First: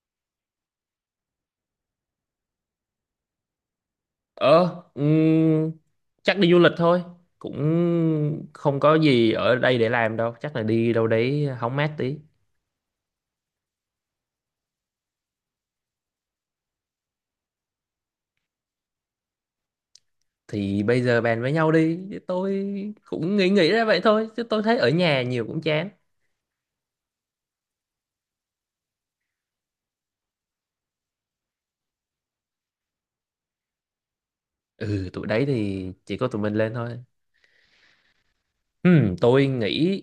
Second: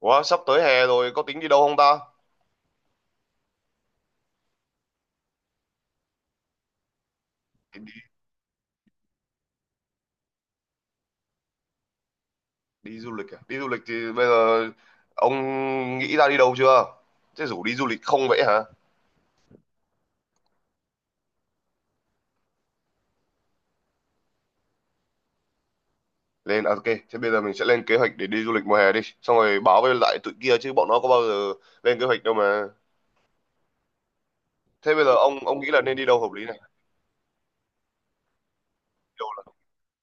Ủa, sắp tới hè rồi có tính đi đâu không ta? Ờ, ừm, chắc đi du lịch thôi. Cũng Đi, đi, không có gì ở đây để làm đâu. Chắc là đi đâu đấy hóng mát tí. đi du lịch à? Đi du lịch thì bây giờ ông nghĩ ra đi đâu chưa? Thế rủ đi du lịch không vậy hả? Thì bây giờ bàn với nhau đi. Chứ tôi cũng nghĩ nghĩ ra vậy thôi. Chứ tôi thấy ở nhà nhiều cũng chán. Lên à, ok, thế bây giờ mình sẽ lên kế hoạch để đi du lịch mùa hè đi. Xong rồi báo với lại tụi kia chứ bọn nó có bao giờ lên kế hoạch đâu mà. Thế bây Ừ, giờ tụi ông đấy ông nghĩ là thì nên đi chỉ đâu có hợp tụi lý mình này? lên thôi. Đi đâu là Tôi nghĩ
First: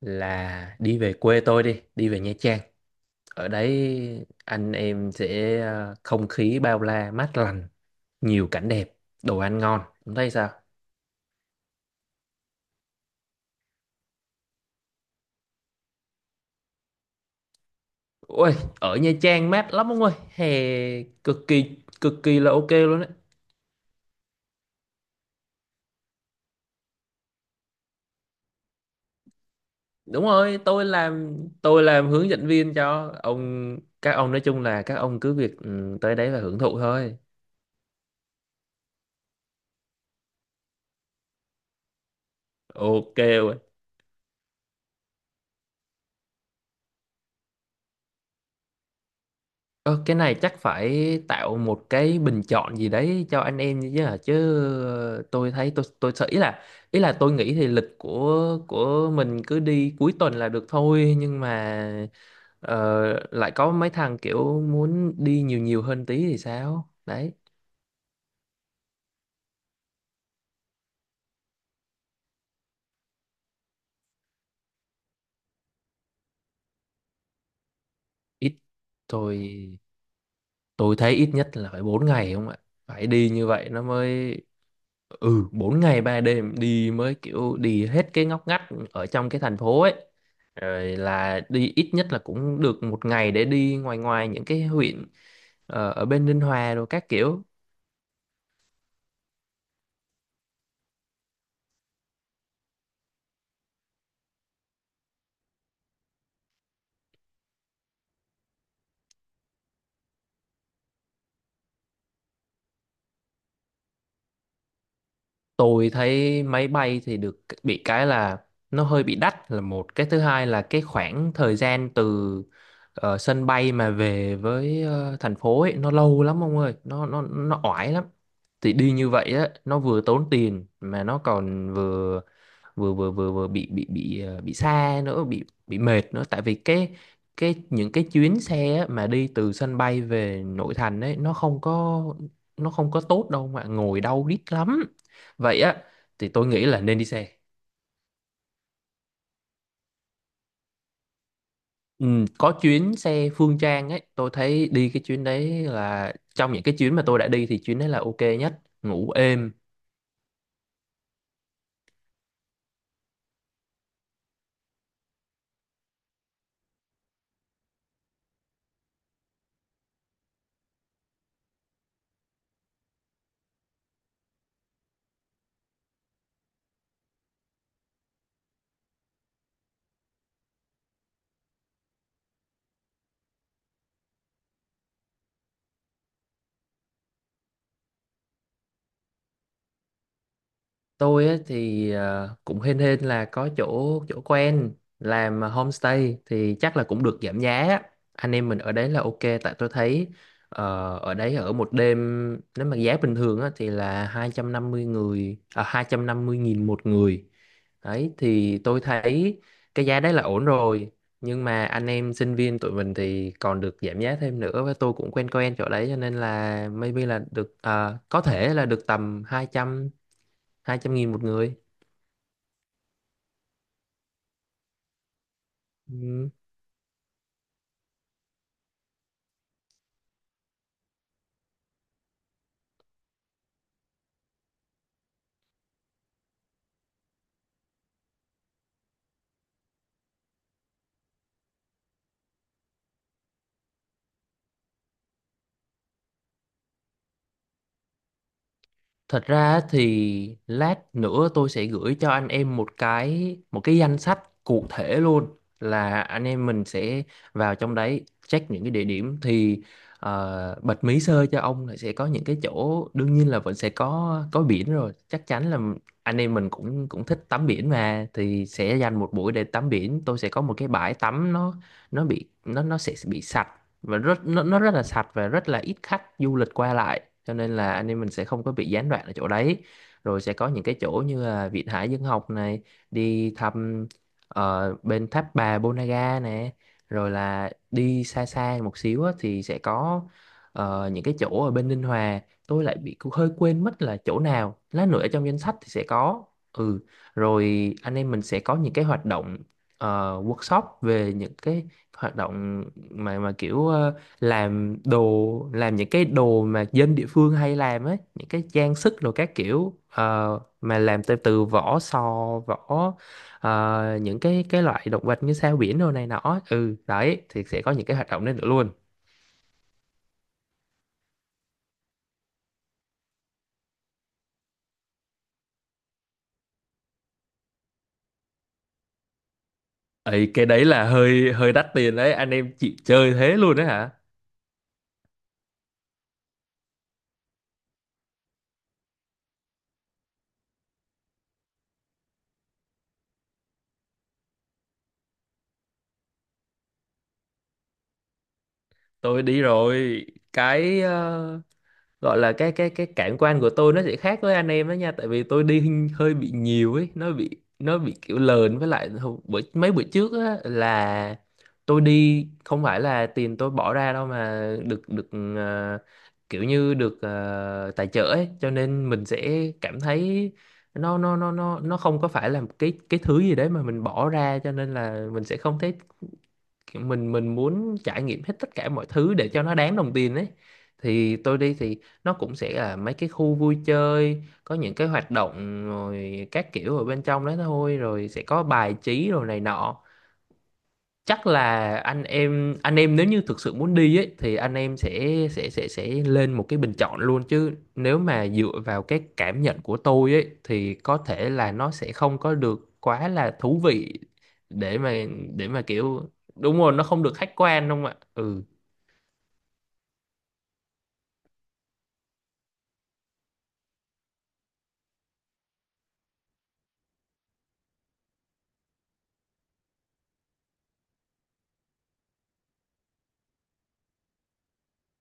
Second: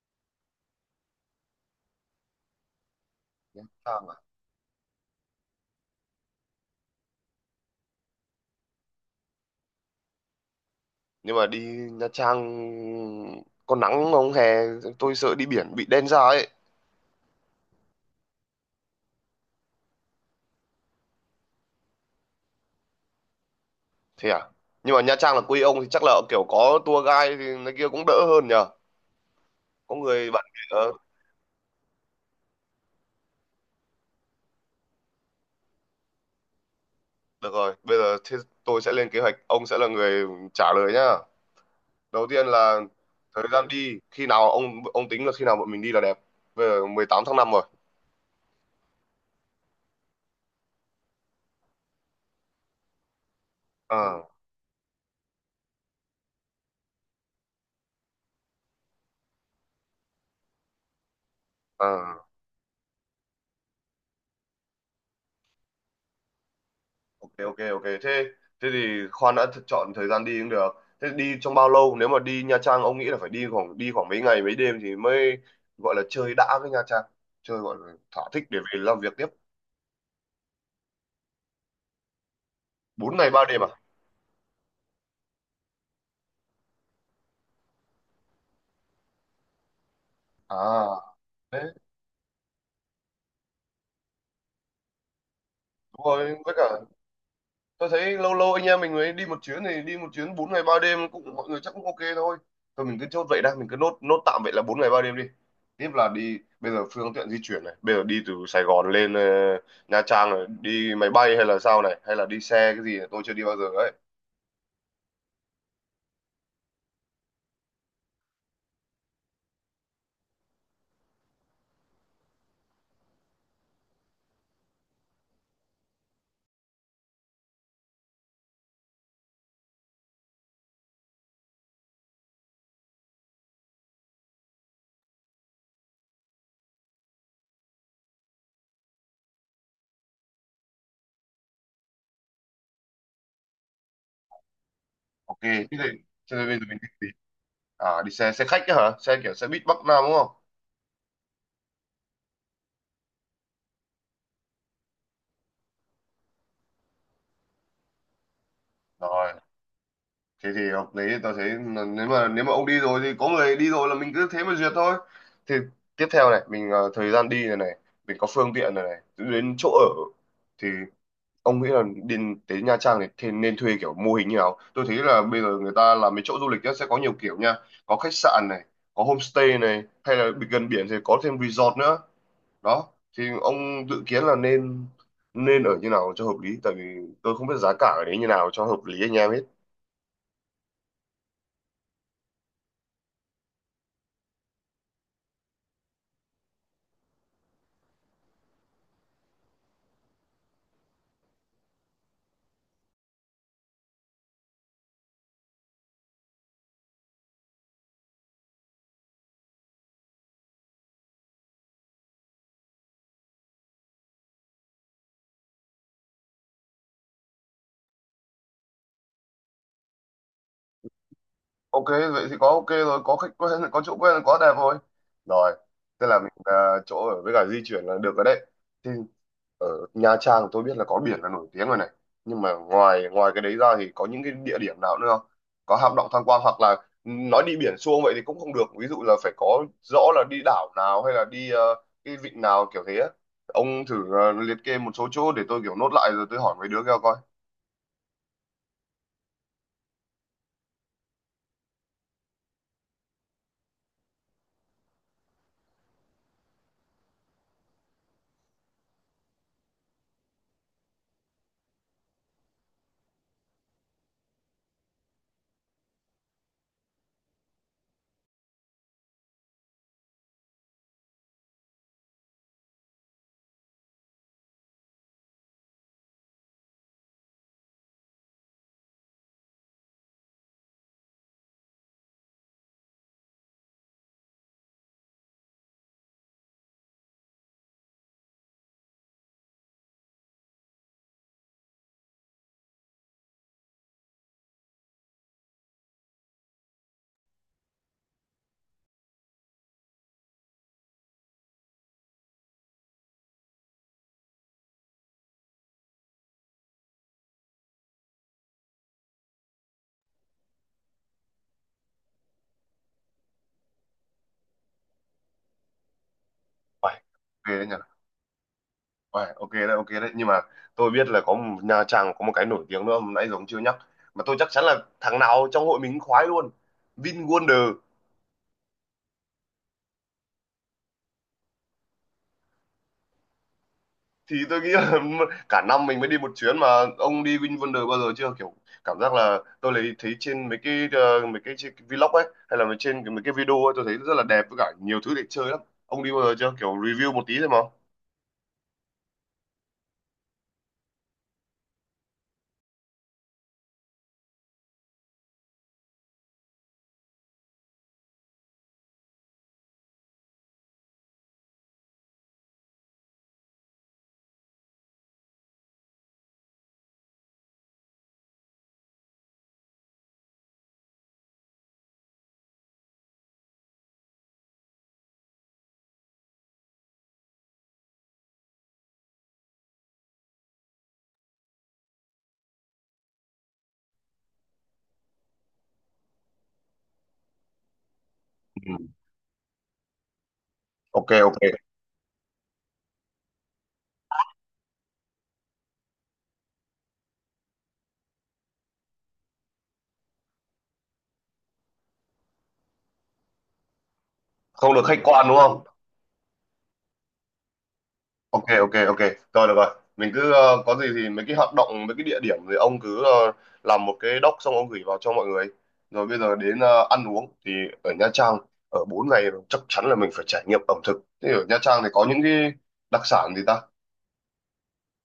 là đi về quê tôi đi. Đi về Nha Trang. Ở Nha Trang à? đấy anh em sẽ không khí bao la mát lành. Nhiều cảnh đẹp, đồ ăn ngon. Ông thấy sao? Nhưng mà đi Nha Trang có nắng không hè? Tôi sợ đi biển bị đen da ấy. Ôi, ở Nha Trang mát lắm ông ơi, hè cực kỳ cực kỳ là ok luôn đấy. Thế à? Nhưng mà Nha Trang là quê ông thì chắc là kiểu có tour guide thì nó kia cũng đỡ hơn nhỉ? Có Đúng người bạn. rồi, Ờ tôi làm hướng dẫn viên cho các ông, nói chung là các ông cứ việc tới đấy và hưởng thụ thôi. Được rồi, bây giờ thế tôi sẽ lên kế hoạch, ông sẽ là người trả lời nhá. Đầu tiên là Ok thời rồi. gian đi khi nào, ông tính là khi nào bọn mình đi là đẹp? Bây giờ 18 tháng 5 rồi. Ờ, cái này chắc phải tạo một cái bình chọn gì đấy cho anh em chứ hả? À, Tôi thấy tôi sợ ý là tôi nghĩ thì lịch của mình cứ đi cuối tuần là được thôi, nhưng mà à, Ờ, lại có mấy thằng kiểu muốn đi nhiều nhiều hơn tí thì sao? Đấy, ok ok ok, thế thế thì khoan đã, chọn thời gian đi cũng được. Thế đi trong bao lâu, nếu mà đi Nha Trang ông nghĩ là phải đi khoảng mấy ngày mấy đêm thì mới gọi là chơi đã với Nha Trang, chơi gọi là thỏa thích ít để về làm việc tiếp? tôi tôi thấy ít nhất là phải 4 ngày không ạ? Phải bốn đi ngày ba như đêm à? vậy nó mới 4 ngày 3 đêm, đi mới kiểu đi hết cái ngóc ngách ở trong cái thành phố ấy. À, Rồi là đấy, đi ít nhất là cũng được một ngày để đi ngoài ngoài những cái huyện ở đúng bên rồi, Ninh với cả Hòa rồi các kiểu. tôi thấy lâu lâu anh em mình mới đi một chuyến thì đi một chuyến 4 ngày 3 đêm cũng mọi người chắc cũng ok thôi. Thôi mình cứ chốt vậy đã, mình cứ nốt nốt tạm vậy là 4 ngày 3 đêm đi. Tiếp là đi, bây giờ phương tiện di chuyển này, bây giờ đi từ Sài Gòn lên Nha Trang này đi máy bay hay là sao này, hay là đi xe cái gì này, tôi chưa đi bao giờ ấy. Tôi thấy máy bay thì được, bị cái là nó hơi bị đắt là một, cái thứ hai là cái khoảng thời gian từ sân bay mà về với thành phố ấy nó lâu lắm ông ơi, nó oải lắm. Thì đi như vậy á nó vừa tốn tiền mà nó còn vừa vừa vừa vừa, vừa bị ờ, bị xa nữa, bị mệt nữa, tại vì cái những cái chuyến xe á, mà đi từ sân bay về nội thành ấy nó không có tốt đâu, mà ngồi đau đít lắm. Ok Vậy thế thì á thì tôi bây giờ nghĩ mình là đi nên đi gì? xe. À đi xe xe khách ấy hả, xe kiểu xe buýt Bắc Nam đúng không? Ừ, có chuyến xe Phương Trang ấy, tôi thấy đi cái chuyến đấy là trong những cái chuyến mà tôi đã đi thì chuyến đấy là ok nhất, ngủ Rồi, êm. thế thì hợp lý, tao thấy là nếu mà ông đi rồi thì có người đi rồi là mình cứ thế mà duyệt thôi. Thì tiếp theo này mình thời gian đi này này, mình có phương tiện này này, đến chỗ ở thì ông nghĩ là đi tới Nha Trang này thì nên thuê kiểu mô hình như nào? Tôi thấy là bây giờ người ta làm mấy chỗ du lịch á, sẽ có nhiều kiểu nha, có khách sạn này, có homestay này, hay là gần biển thì có thêm resort nữa đó. Thì ông dự kiến là nên nên ở như nào cho hợp lý, tại vì tôi không biết giá cả ở đấy như nào cho hợp lý anh em hết. Tôi á, thì cũng hên hên là có chỗ chỗ quen làm homestay, thì chắc là cũng được giảm giá á. Anh em mình ở đấy là ok. Tại tôi thấy ở đấy ở một đêm, nếu mà giá bình thường á, thì là 250 người à, 250.000 một người. Đấy thì tôi thấy cái giá đấy là ổn rồi, nhưng mà anh em sinh viên tụi mình thì còn được giảm giá thêm nữa, và tôi cũng quen quen chỗ đấy cho nên là maybe là ờ, có thể là được tầm 200 200.000 một người. Ok vậy thì có ok rồi, có khách quen, có chỗ quen, có đẹp rồi. Rồi, thế là Ừm. mình chỗ ở với cả di chuyển là được rồi đấy. Thì ở Nha Trang tôi biết là có biển là nổi tiếng rồi này, nhưng mà ngoài ngoài cái đấy ra thì có những cái địa điểm nào nữa không, có hang động tham quan hoặc là nói đi biển xuông vậy thì cũng không được, ví dụ là phải có rõ là đi đảo nào hay là đi cái vịnh nào kiểu thế á. Ông thử liệt kê một số chỗ để tôi kiểu nốt lại rồi tôi hỏi mấy đứa kia coi. Thật ra thì lát nữa tôi sẽ gửi cho anh em một cái danh sách cụ thể luôn, là anh em mình sẽ vào trong đấy check những cái địa điểm. Thì ờ, bật mí sơ cho ông là sẽ có những cái chỗ, đương nhiên là vẫn sẽ có biển rồi, chắc chắn là anh em mình cũng cũng thích tắm biển mà, thì sẽ dành một buổi để tắm biển. Tôi sẽ có một cái bãi tắm, nó bị nó sẽ bị sạch và rất nó rất là sạch và rất là ít khách du lịch qua lại, cho nên là anh em mình sẽ không có bị gián đoạn ở chỗ đấy. Rồi sẽ có những cái chỗ như là Viện Hải Dương Học này, đi thăm bên tháp bà Ponagar nè, rồi là đi xa xa một xíu á, thì sẽ có ờ, những cái chỗ ở bên Ninh Hòa. Tôi lại bị hơi quên mất là chỗ nào, lát nữa ở trong danh sách thì sẽ có. Ừ, rồi anh em mình sẽ có những cái hoạt động ờ, workshop về những cái hoạt động mà kiểu ờ, làm đồ, làm những cái đồ mà dân địa phương hay làm ấy, những cái trang sức rồi các kiểu, ờ, mà làm từ từ vỏ sò, vỏ ờ, những cái loại động vật như sao biển đồ này nọ. Ừ Uầy, đấy, thì về sẽ có những cái hoạt động đấy nữa luôn. Uầy, ok đấy, ok đấy. Nhưng mà tôi biết là Nha Trang có một cái nổi tiếng nữa mà nãy giờ ông chưa nhắc. Mà tôi chắc chắn là thằng nào trong hội mình cũng khoái luôn. VinWonder. Ấy, cái đấy là hơi hơi đắt tiền đấy, anh em chịu chơi thế luôn đấy hả? Thì tôi nghĩ là cả năm mình mới đi một chuyến mà. Ông đi VinWonder bao giờ chưa? Kiểu cảm giác là tôi lấy thấy trên mấy cái ờ, mấy cái, chi- vlog ấy hay là mấy cái video ấy tôi thấy rất là đẹp với cả nhiều thứ để chơi lắm. Ông đi bao giờ chưa? Kiểu review một tí thôi mà. Tôi đi rồi. Cái gọi là cái cảm quan của tôi nó sẽ khác với anh em đó nha, tại vì tôi đi hình- hơi bị nhiều ấy. Nó bị nó bị kiểu lờn. Với lại hồi- bữa, mấy bữa trước á là tôi đi không phải là tiền tôi bỏ ra đâu, mà được được ờ, kiểu như được tài trợ ấy. Cho nên mình sẽ cảm thấy nó không có phải là một cái thứ gì đấy mà mình bỏ ra, cho nên là mình sẽ không thấy kiểu mình muốn trải nghiệm hết tất cả mọi thứ để cho nó đáng đồng tiền ấy. Thì tôi đi thì nó cũng sẽ là mấy cái khu vui chơi có những cái hoạt động rồi các kiểu ở bên trong đó thôi, rồi sẽ có Ừ. bài trí rồi này nọ. Ok Chắc ok. là anh em nếu như thực sự muốn đi ấy thì anh em sẽ lên một cái bình chọn luôn, chứ nếu mà dựa vào cái cảm nhận của tôi ấy thì có thể là nó sẽ không có được quá là thú vị, Không được để mà khách quan đúng không? Kiểu đúng rồi, nó không được khách quan đúng không ạ. Ok Ừ. ok ok, rồi được rồi. Mình cứ có gì thì mấy cái hoạt động mấy cái địa điểm thì ông cứ làm một cái doc xong ông gửi vào cho mọi người. Rồi bây giờ đến ăn uống thì ở Nha Trang ở 4 ngày rồi, chắc chắn là mình phải trải nghiệm ẩm thực, thế ở Nha Trang thì có những cái đặc sản gì ta?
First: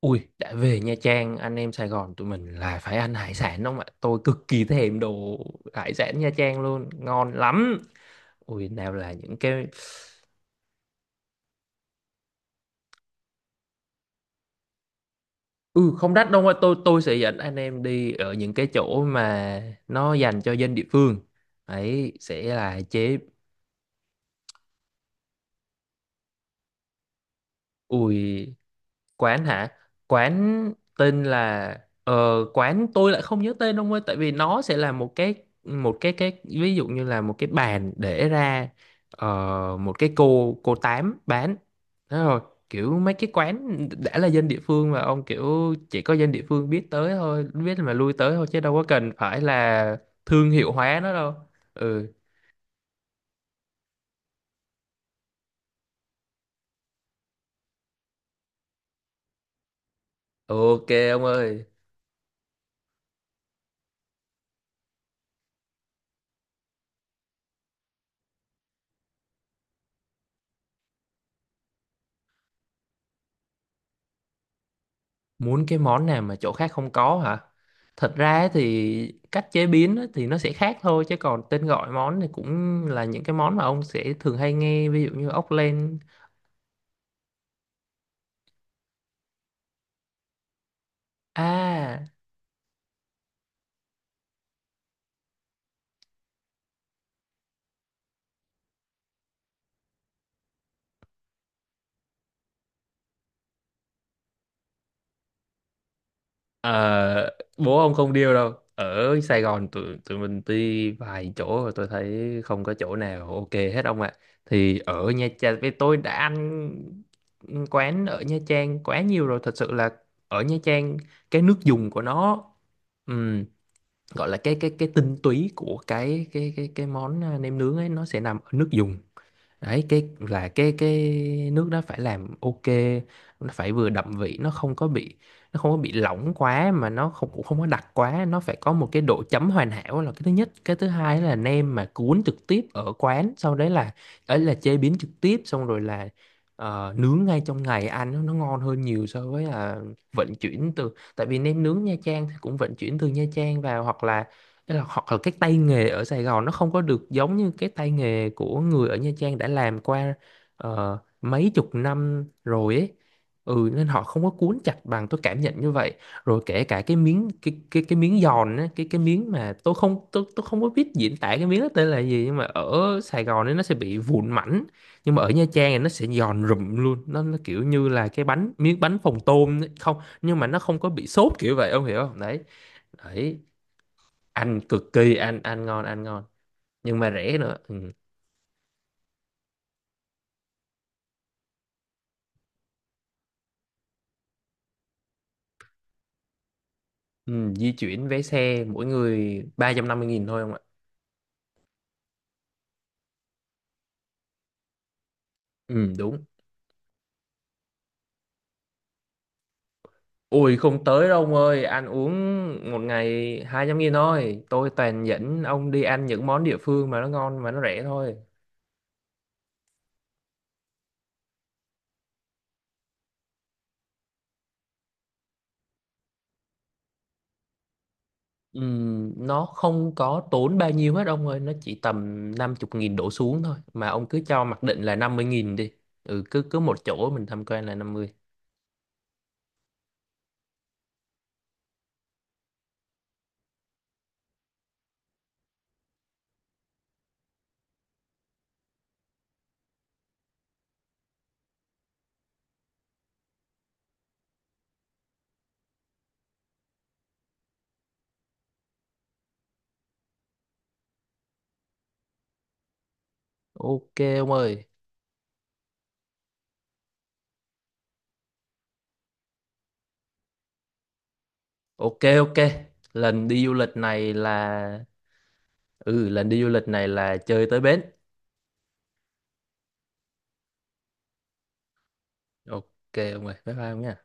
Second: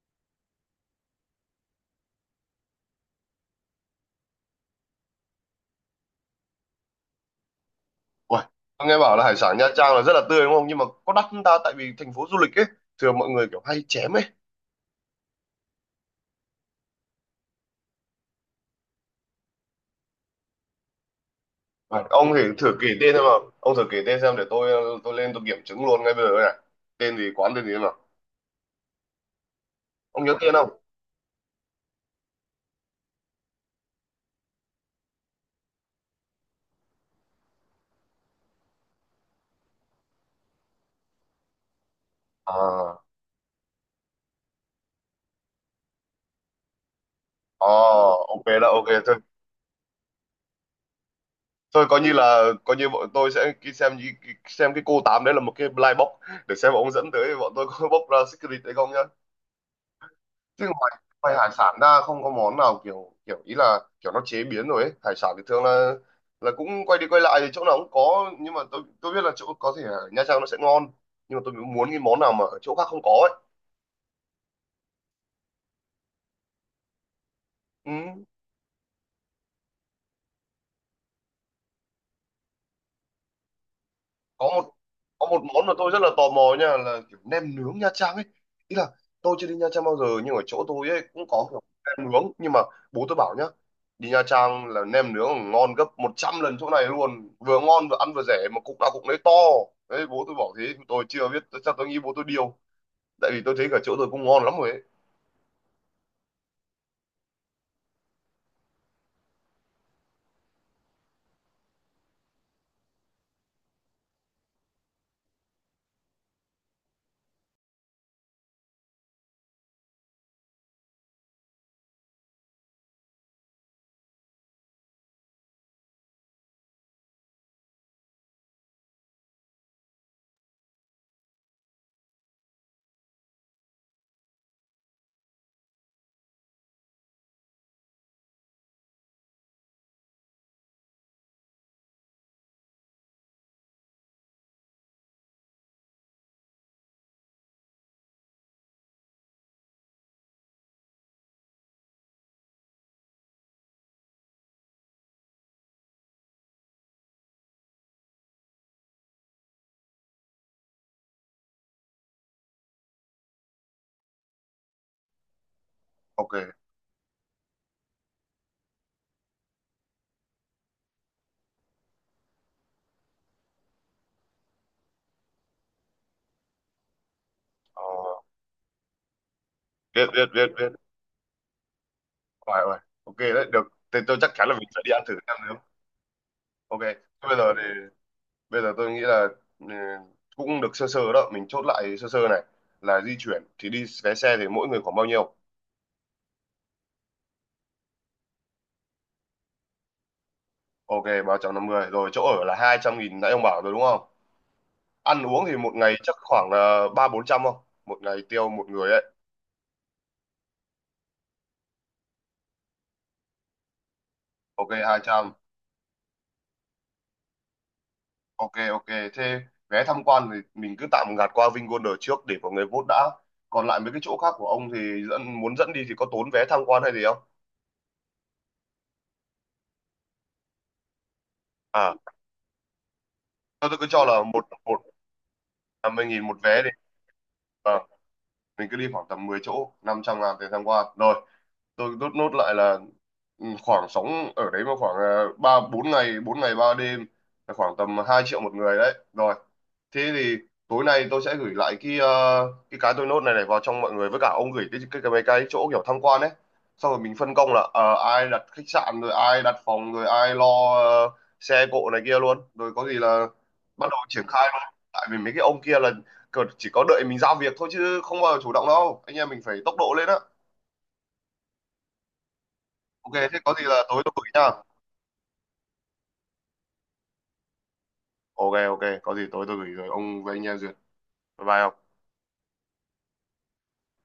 Ui, đã về Nha Trang anh em Sài Gòn tụi mình là phải ăn hải sản đúng không ạ? Tôi cực kỳ thèm đồ hải sản Nha Trang luôn, ngon lắm. Uầy, Ui, tôi nào nghe là bảo là hải những sản Nha cái… Trang là rất là tươi đúng không, nhưng mà có đắt không ta, tại vì thành phố du lịch ấy thường mọi người kiểu hay chém ấy. Ừ không đắt đâu ạ. Tôi tôi sẽ dẫn anh em đi ở những cái chỗ mà nó dành cho dân địa phương Uầy, ấy, ông thì sẽ thử là kể tên chế… xem nào, ông thử kể tên xem để tôi tôi lên tôi kiểm chứng luôn ngay bây giờ này, tên gì quán tên gì xem nào, Ui. Quán hả? ông nhớ tên không? Quán tên là ờ, quán tôi lại không nhớ tên ông ơi, tại vì nó sẽ là một cái ví dụ như là một cái bàn để ra ờ, một cái cô tám bán. Thế rồi, kiểu À. mấy cái quán đã là dân địa phương mà ông, kiểu chỉ có dân địa phương biết tới thôi, Ờ, biết mà lui tới ok thôi, chứ đó, đâu có ok cần thôi. phải là thương hiệu hóa nó đâu. Thôi coi Ừ, như là coi như bọn tôi sẽ xem cái cô tám đấy là một cái blind box để xem ông dẫn tới bọn tôi có bóc ra secret hay không nhá. Chứ ok ngoài ông ngoài hải ơi. sản ra không có món nào kiểu kiểu ý là kiểu nó chế biến rồi ấy. Hải sản thì thường là cũng quay đi quay lại thì chỗ nào cũng có, nhưng mà tôi biết là chỗ có thể ở Nha Trang nó sẽ ngon nhưng mà tôi muốn cái món nào mà ở chỗ khác không có ấy. Muốn cái món nào mà chỗ khác không có hả? Ừ. Thật ra ấy thì cách chế biến ấy thì nó sẽ khác thôi, chứ còn tên gọi món thì cũng là những cái món mà ông sẽ thường có hay một nghe, ví dụ có như một ốc món mà tôi len. rất là tò mò nha, là kiểu nem nướng Nha Trang ấy, ý là tôi chưa đi Nha Trang bao giờ nhưng ở chỗ tôi ấy cũng có kiểu À, nem nướng, nhưng mà bố tôi bảo nhá, đi Nha Trang là nem nướng ngon gấp 100 lần chỗ này luôn, vừa ngon vừa ăn vừa rẻ mà cục nào cục nấy to, đấy bố tôi bảo thế, tôi chưa biết chắc, tôi nghĩ bố tôi điêu, tại vì tôi thấy cả chỗ tôi cũng ngon lắm rồi ấy. ờ, bố ông không điêu đâu. Ở Sài Gòn tụi tụi mình đi vài chỗ rồi, tôi thấy không có chỗ nào ok hết ông ạ. Thì ở Nha Trang, với tôi đã ăn quán ở Nha Trang quá nhiều rồi, thật sự là ở Nha Trang cái nước dùng của nó, ừ, gọi là cái tinh túy của cái món, à, nem nướng ấy, nó sẽ nằm ở nước dùng. Đấy, cái là cái nước đó phải làm ok. Nó phải vừa đậm vị, nó không có bị lỏng quá, mà nó không, cũng không có đặc quá, nó phải có một cái độ chấm hoàn hảo, là cái thứ nhất. Cái thứ hai là nem mà cuốn trực tiếp ở quán, sau đấy là ấy là chế biến trực tiếp, xong rồi là nướng ngay trong ngày, ăn nó ngon hơn nhiều so với là vận chuyển từ… Tại vì nem nướng Nha Trang thì cũng vận chuyển từ Nha Trang vào, hoặc là… Tức là hoặc là cái tay nghề ở Sài Gòn nó không có được giống như cái tay nghề của người ở Nha Trang đã làm qua mấy chục năm rồi ấy. Ừ nên họ không có cuốn chặt bằng, tôi cảm nhận như vậy. Ok. Rồi kể cả cái miếng, cái miếng giòn á, cái miếng mà tôi không có biết diễn tả cái miếng đó tên là gì, nhưng mà ở Sài Gòn ấy nó sẽ bị vụn mảnh, nhưng mà ở Nha Trang thì nó sẽ giòn rụm luôn. Nó kiểu ờ, như là cái bánh, miếng bánh phồng tôm ấy. Không, Biết biết nhưng mà biết nó biết. không có bị xốp kiểu vậy, ông hiểu không? Đấy. Phải rồi. Ok Đấy, đấy, được, thì tôi chắc chắn là ăn mình sẽ đi cực ăn thử kỳ, nem ăn nướng. ăn ngon, ăn ngon, Ok nhưng mà thế rẻ bây giờ nữa. thì Ừ. bây giờ tôi nghĩ là ừ, cũng được sơ sơ đó, mình chốt lại sơ sơ này, là di chuyển thì đi vé xe thì mỗi người khoảng bao nhiêu? Ừ, di chuyển vé xe mỗi người 350.000 thôi không ạ. Ok 350 rồi, chỗ ở là 200.000 nãy ông bảo rồi đúng không? Ăn uống thì một Ừ ngày chắc đúng. khoảng là ba bốn trăm không, một ngày tiêu một người ấy? Ui không tới đâu ông ơi, ăn uống một ngày 200.000 thôi, tôi Ok hai toàn trăm dẫn ông đi ăn những món địa phương mà nó ngon mà nó rẻ thôi. Ok ok thế vé tham quan thì mình cứ tạm gạt qua Vingolder trước để mọi người vote đã, còn lại mấy cái chỗ khác của ông thì muốn dẫn đi thì có tốn vé tham quan hay gì không? Ừ, nó không có tốn bao nhiêu hết ông ơi, nó chỉ À, tầm 50 nghìn đổ xuống thôi, tôi cứ mà cho ông cứ là cho một mặc một định là 50.000 đi. 50.000 Ừ một cứ cứ vé đi, một chỗ mình tham quan là năm mươi. mình cứ đi khoảng tầm 10 chỗ 500.000 tiền tham quan rồi. Tôi rút nốt lại là ừ, khoảng sóng ở đấy mà khoảng ba bốn ngày 4 ngày 3 đêm là khoảng tầm 2 triệu một người đấy rồi. Thế thì tối nay tôi sẽ gửi lại cái cái tôi nốt này này vào trong mọi người, với cả ông gửi cái mấy cái chỗ kiểu tham quan ấy, xong rồi mình phân công là ai đặt khách sạn rồi ai đặt phòng rồi ai lo ờ, xe cộ này kia luôn, rồi có gì là bắt Ok đầu triển ông khai luôn, ơi. tại vì mấy cái ông kia là chỉ có đợi mình giao việc thôi chứ không bao giờ chủ động đâu, anh em mình phải tốc độ lên á. Ok ok, Ok lần thế đi có du gì lịch là tối tôi này gửi nha. là… Ừ lần đi du lịch này là chơi tới bến. Ok ok có gì tối tôi gửi rồi ông với anh em duyệt. Bye bye ông. Ok ông ơi, bye bye ông nha.